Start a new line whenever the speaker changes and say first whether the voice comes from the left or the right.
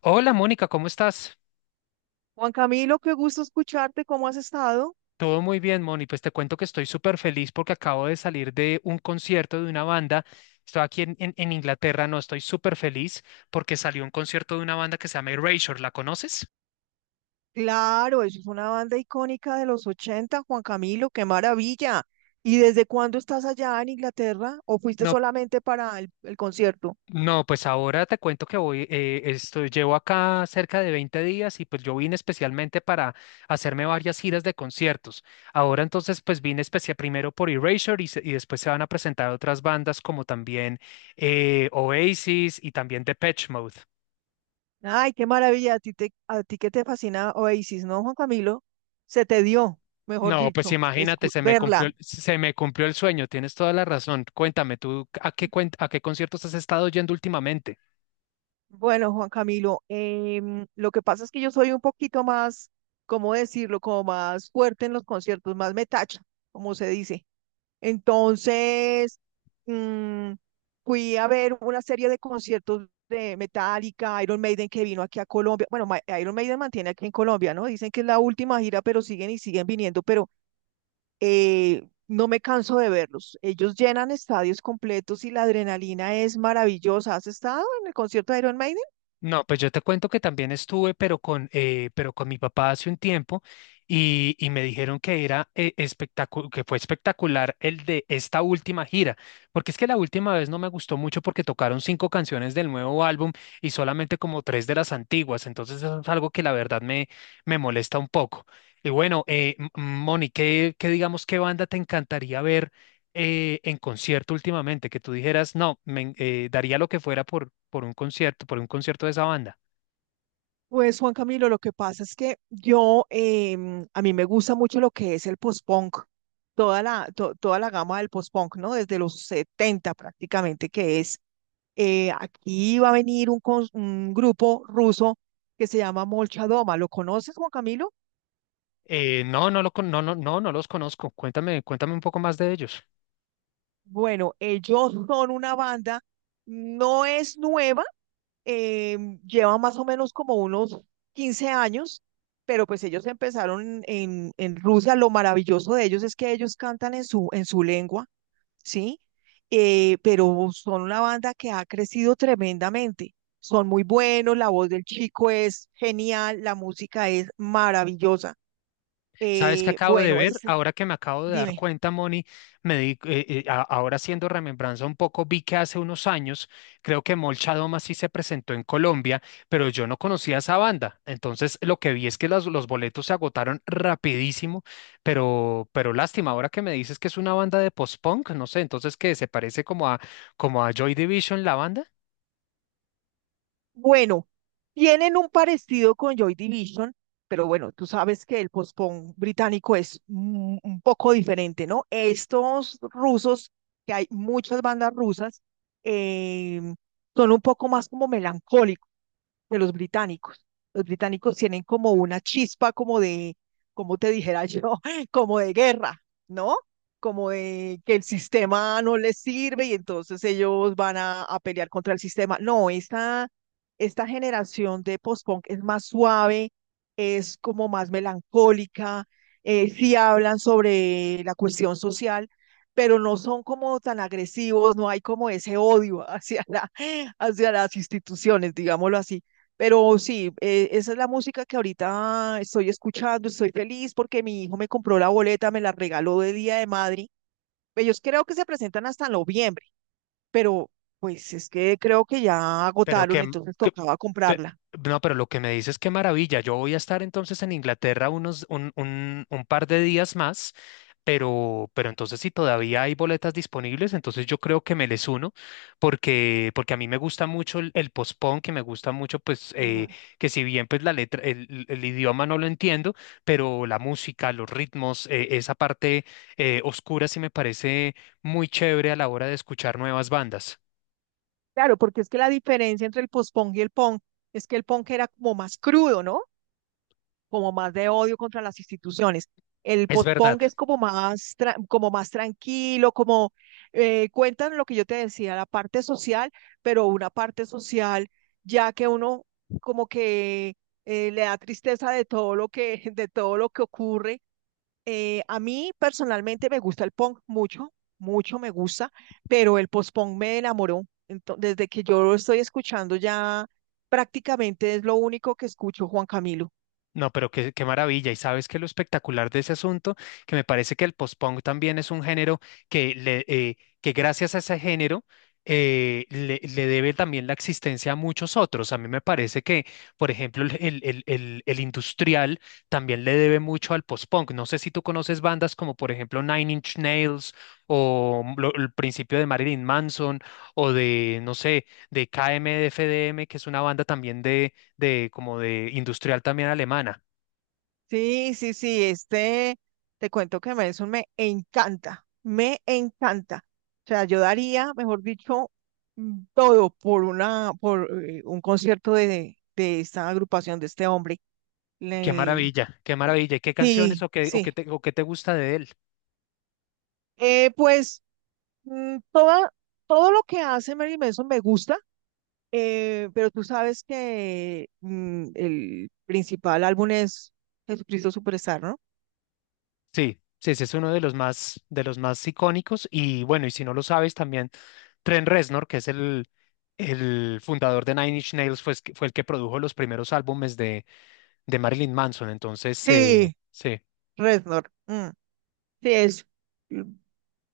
left: Hola Mónica, ¿cómo estás?
right: Juan Camilo, qué gusto escucharte, ¿cómo has estado?
left: Todo muy bien, Moni. Pues te cuento que estoy súper feliz porque acabo de salir de un concierto de una banda. Estoy aquí en Inglaterra, no, estoy súper feliz porque salió un concierto de una banda que se llama Erasure. ¿La conoces?
right: Claro, eso es una banda icónica de los 80. Juan Camilo, qué maravilla. ¿Y desde cuándo estás allá en Inglaterra o fuiste
left: No,
right: solamente para el concierto?
left: no, pues ahora te cuento que llevo acá cerca de 20 días y pues yo vine especialmente para hacerme varias giras de conciertos. Ahora entonces pues vine especial primero por Erasure y después se van a presentar otras bandas como también Oasis y también Depeche Mode.
right: Ay, qué maravilla, a ti, te, a ti que te fascina Oasis, ¿no, Juan Camilo? Se te dio, mejor
left: No, pues
right: dicho,
left: imagínate,
right: verla.
left: se me cumplió el sueño, tienes toda la razón. Cuéntame, ¿tú a qué conciertos has estado yendo últimamente?
right: Bueno, Juan Camilo, lo que pasa es que yo soy un poquito más, ¿cómo decirlo? Como más fuerte en los conciertos, más metacha, como se dice. Entonces, mm, fui a ver una serie de conciertos de Metallica, Iron Maiden que vino aquí a Colombia. Bueno, Iron Maiden mantiene aquí en Colombia, ¿no? Dicen que es la última gira, pero siguen y siguen viniendo, pero no me canso de verlos. Ellos llenan estadios completos y la adrenalina es maravillosa. ¿Has estado en el concierto de Iron Maiden?
left: No, pues yo te cuento que también estuve, pero con mi papá hace un tiempo y me dijeron que era espectacular, que fue espectacular el de esta última gira, porque es que la última vez no me gustó mucho porque tocaron 5 canciones del nuevo álbum y solamente como tres de las antiguas, entonces eso es algo que la verdad me molesta un poco. Y bueno, Moni, ¿qué digamos, qué banda te encantaría ver en concierto últimamente que tú dijeras, no, daría lo que fuera por un concierto, por un concierto, de esa banda?
right: Pues Juan Camilo, lo que pasa es que yo, a mí me gusta mucho lo que es el post-punk, toda la gama del post-punk, ¿no? Desde los 70 prácticamente, que es, aquí va a venir un grupo ruso que se llama Molchadoma. ¿Lo conoces, Juan Camilo?
left: No, no lo, con- no, no, no, no los conozco. Cuéntame, cuéntame un poco más de ellos.
right: Bueno, ellos son una banda, no es nueva, eh, lleva más o menos como unos 15 años, pero pues ellos empezaron en Rusia. Lo maravilloso de ellos es que ellos cantan en su lengua, ¿sí? Pero son una banda que ha crecido tremendamente. Son muy buenos, la voz del chico es genial, la música es maravillosa.
left: ¿Sabes qué acabo de
right: Bueno,
left: ver?
right: esa,
left: Ahora que me acabo de dar
right: dime.
left: cuenta, Moni, ahora haciendo remembranza un poco, vi que hace unos años, creo que Molcha Doma sí se presentó en Colombia, pero yo no conocía esa banda. Entonces, lo que vi es que los boletos se agotaron rapidísimo, pero lástima, ahora que me dices que es una banda de post-punk, no sé, entonces que se parece como a Joy Division, la banda.
right: Bueno, tienen un parecido con Joy Division, pero bueno, tú sabes que el post-punk británico es un poco diferente, ¿no? Estos rusos, que hay muchas bandas rusas, eh, son un poco más como melancólicos de los británicos. Los británicos tienen como una chispa como de, como te dijera yo, como de guerra, ¿no? Como de que el sistema no les sirve y entonces ellos van a pelear contra el sistema. No, esta generación de post-punk es más suave, es como más melancólica, sí hablan sobre la cuestión social, pero no son como tan agresivos, no hay como ese odio hacia hacia las instituciones, digámoslo así. Pero sí, esa es la música que ahorita estoy escuchando, estoy feliz porque mi hijo me compró la boleta, me la regaló de Día de Madrid. Ellos creo que se presentan hasta noviembre, pero pues es que creo que ya
left: Pero
right: agotaron,
left: que,
right: entonces
left: que-
right: tocaba
left: pe-
right: comprarla.
left: no, pero lo que me dices, qué maravilla. Yo voy a estar entonces en Inglaterra un par de días más, pero entonces si todavía hay boletas disponibles, entonces yo creo que me les uno, porque a mí me gusta mucho el postpone, que me gusta mucho, pues,
right: Ujú.
left: que si bien pues la letra, el idioma no lo entiendo, pero la música, los ritmos, esa parte oscura sí me parece muy chévere a la hora de escuchar nuevas bandas.
right: Claro, porque es que la diferencia entre el post-punk y el punk es que el punk era como más crudo, ¿no? Como más de odio contra las instituciones. El
left: Es verdad.
right: post-punk es como más, como más tranquilo, como cuentan lo que yo te decía, la parte social, pero una parte social ya que uno como que le da tristeza de todo lo que, de todo lo que ocurre. A mí personalmente me gusta el punk mucho, mucho me gusta, pero el post-punk me enamoró. Entonces, desde que yo lo estoy escuchando ya prácticamente es lo único que escucho, Juan Camilo.
left: No, pero qué, qué maravilla. Y sabes que lo espectacular de ese asunto, que me parece que el post-punk también es un género que gracias a ese género le debe también la existencia a muchos otros. A mí me parece que, por ejemplo, el industrial también le debe mucho al post-punk. No sé si tú conoces bandas como, por ejemplo, Nine Inch Nails o el principio de Marilyn Manson o de, no sé, de KMFDM, que es una banda también de como de industrial también alemana.
right: Sí, sí, sí, este, te cuento que Nelson me encanta, me encanta. O sea, yo daría, mejor dicho, todo por una, por un concierto de esta agrupación, de este hombre.
left: Qué
right: Le-
left: maravilla, qué maravilla. ¿Y qué canciones
right: Sí, sí.
left: o qué te gusta de él?
right: Pues. Mm, toda- todo lo que hace Mary Manson me gusta, pero tú sabes que el principal álbum es Jesucristo Superstar, ¿no?
left: Sí, sí, ese es uno de los más icónicos. Y bueno, y si no lo sabes, también Trent Reznor, que es el fundador de Nine Inch Nails, fue el que produjo los primeros álbumes de Marilyn Manson. Entonces,
right: Sí,
left: sí.
right: Reznor. Mm, sí, es. Mm,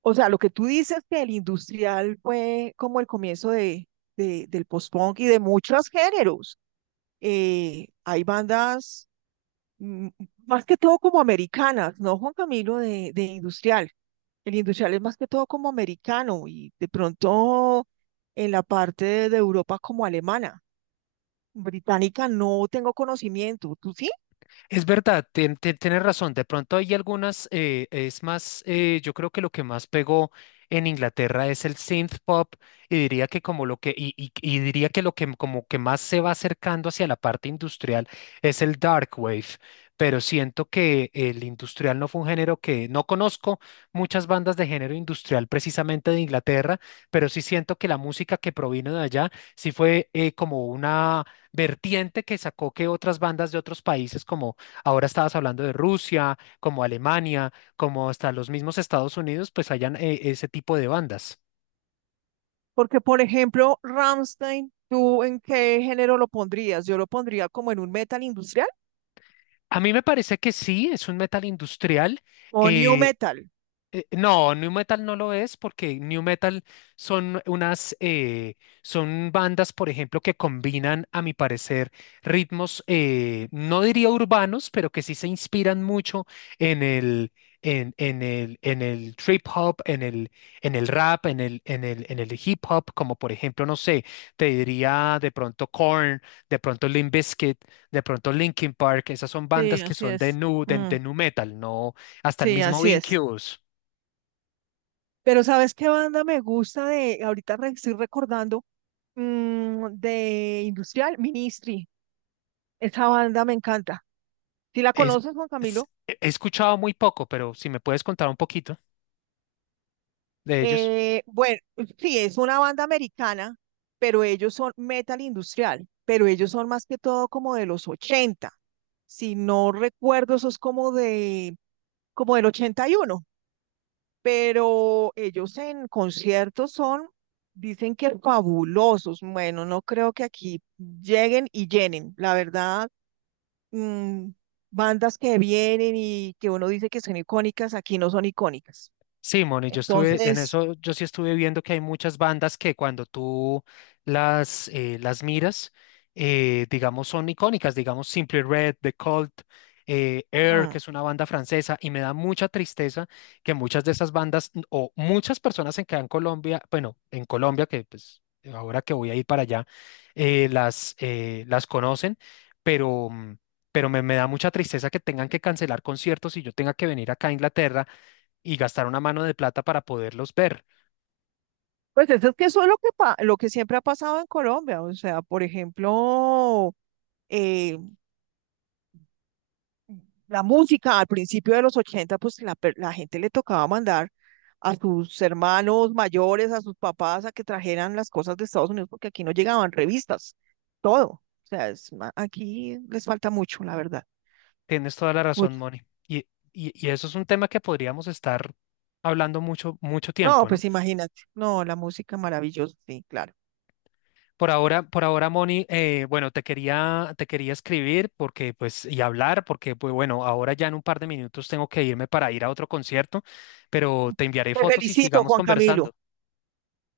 right: o sea, lo que tú dices que el industrial fue como el comienzo de, del post-punk y de muchos géneros. Hay bandas mm, más que todo como americanas, ¿no, Juan Camilo, de industrial? El industrial es más que todo como americano y de pronto en la parte de Europa como alemana. Británica no tengo conocimiento, ¿tú sí?
left: Es verdad, tienes razón. De pronto hay algunas, es más, yo creo que lo que más pegó en Inglaterra es el synth pop y diría que como lo que y diría que lo que como que más se va acercando hacia la parte industrial es el dark wave. Pero siento que el industrial no fue un género que no conozco muchas bandas de género industrial precisamente de Inglaterra, pero sí siento que la música que provino de allá sí fue como una vertiente que sacó que otras bandas de otros países como ahora estabas hablando de Rusia, como Alemania, como hasta los mismos Estados Unidos, pues hayan ese tipo de bandas.
right: Porque, por ejemplo, Rammstein, ¿tú en qué género lo pondrías? Yo lo pondría como en un metal industrial
left: A mí me parece que sí, es un metal industrial.
right: o new
left: eh,
right: metal.
left: No, New Metal no lo es porque New Metal son son bandas, por ejemplo, que combinan, a mi parecer, ritmos, no diría urbanos, pero que sí se inspiran mucho en el trip hop, en el rap, en el hip hop, como por ejemplo, no sé, te diría de pronto Korn, de pronto Limp Bizkit, de pronto Linkin Park, esas son
right: Sí,
left: bandas que
right: así
left: son de
right: es.
left: nu, de,
right: Mm,
left: de nu metal, no, hasta el
right: sí,
left: mismo
right: así es.
left: Incubus.
right: Pero ¿sabes qué banda me gusta de, ahorita estoy recordando, mm, de industrial? Ministry. Esa banda me encanta. ¿Sí la
left: Es,
right: conoces, Juan Camilo?
left: He escuchado muy poco, pero si me puedes contar un poquito de ellos.
right: Bueno, sí, es una banda americana, pero ellos son metal industrial, pero ellos son más que todo como de los 80. Si no recuerdo, eso es como de, como del 81. Pero ellos en conciertos son, dicen que fabulosos. Bueno, no creo que aquí lleguen y llenen, la verdad. Mm, bandas que vienen y que uno dice que son icónicas, aquí no son icónicas.
left: Sí, Moni, yo estuve en
right: Entonces,
left: eso, yo sí estuve viendo que hay muchas bandas que cuando tú las miras, digamos, son icónicas, digamos, Simply Red, The Cult, Air, que
right: mm,
left: es una banda francesa, y me da mucha tristeza que muchas de esas bandas, o muchas personas en Colombia, bueno, en Colombia, que pues ahora que voy a ir para allá, las conocen, pero... mm, pero me da mucha tristeza que tengan que cancelar conciertos y yo tenga que venir acá a Inglaterra y gastar una mano de plata para poderlos ver.
right: pues eso es que eso es lo que, lo que siempre ha pasado en Colombia. O sea, por ejemplo, eh, la música al principio de los 80, pues la gente le tocaba mandar a sus hermanos mayores, a sus papás, a que trajeran las cosas de Estados Unidos, porque aquí no llegaban revistas, todo. O sea, es aquí les falta mucho, la verdad,
left: Tienes toda la razón,
right: mucho.
left: Moni. Y, y eso es un tema que podríamos estar hablando mucho, mucho
right: No,
left: tiempo, ¿no?
right: pues imagínate. No, la música maravillosa, sí, claro.
left: Por ahora, Moni, bueno, te quería escribir porque, pues, y hablar porque, pues, bueno, ahora ya en un par de minutos tengo que irme para ir a otro concierto, pero te enviaré
right: Te
left: fotos y
right: felicito,
left: sigamos
right: Juan Camilo.
left: conversando.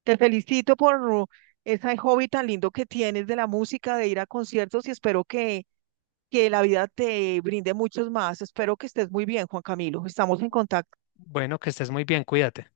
right: Te felicito por ese hobby tan lindo que tienes de la música, de ir a conciertos y espero que la vida te brinde muchos más. Espero que estés muy bien, Juan Camilo. Estamos en contacto.
left: Bueno, que estés muy bien, cuídate.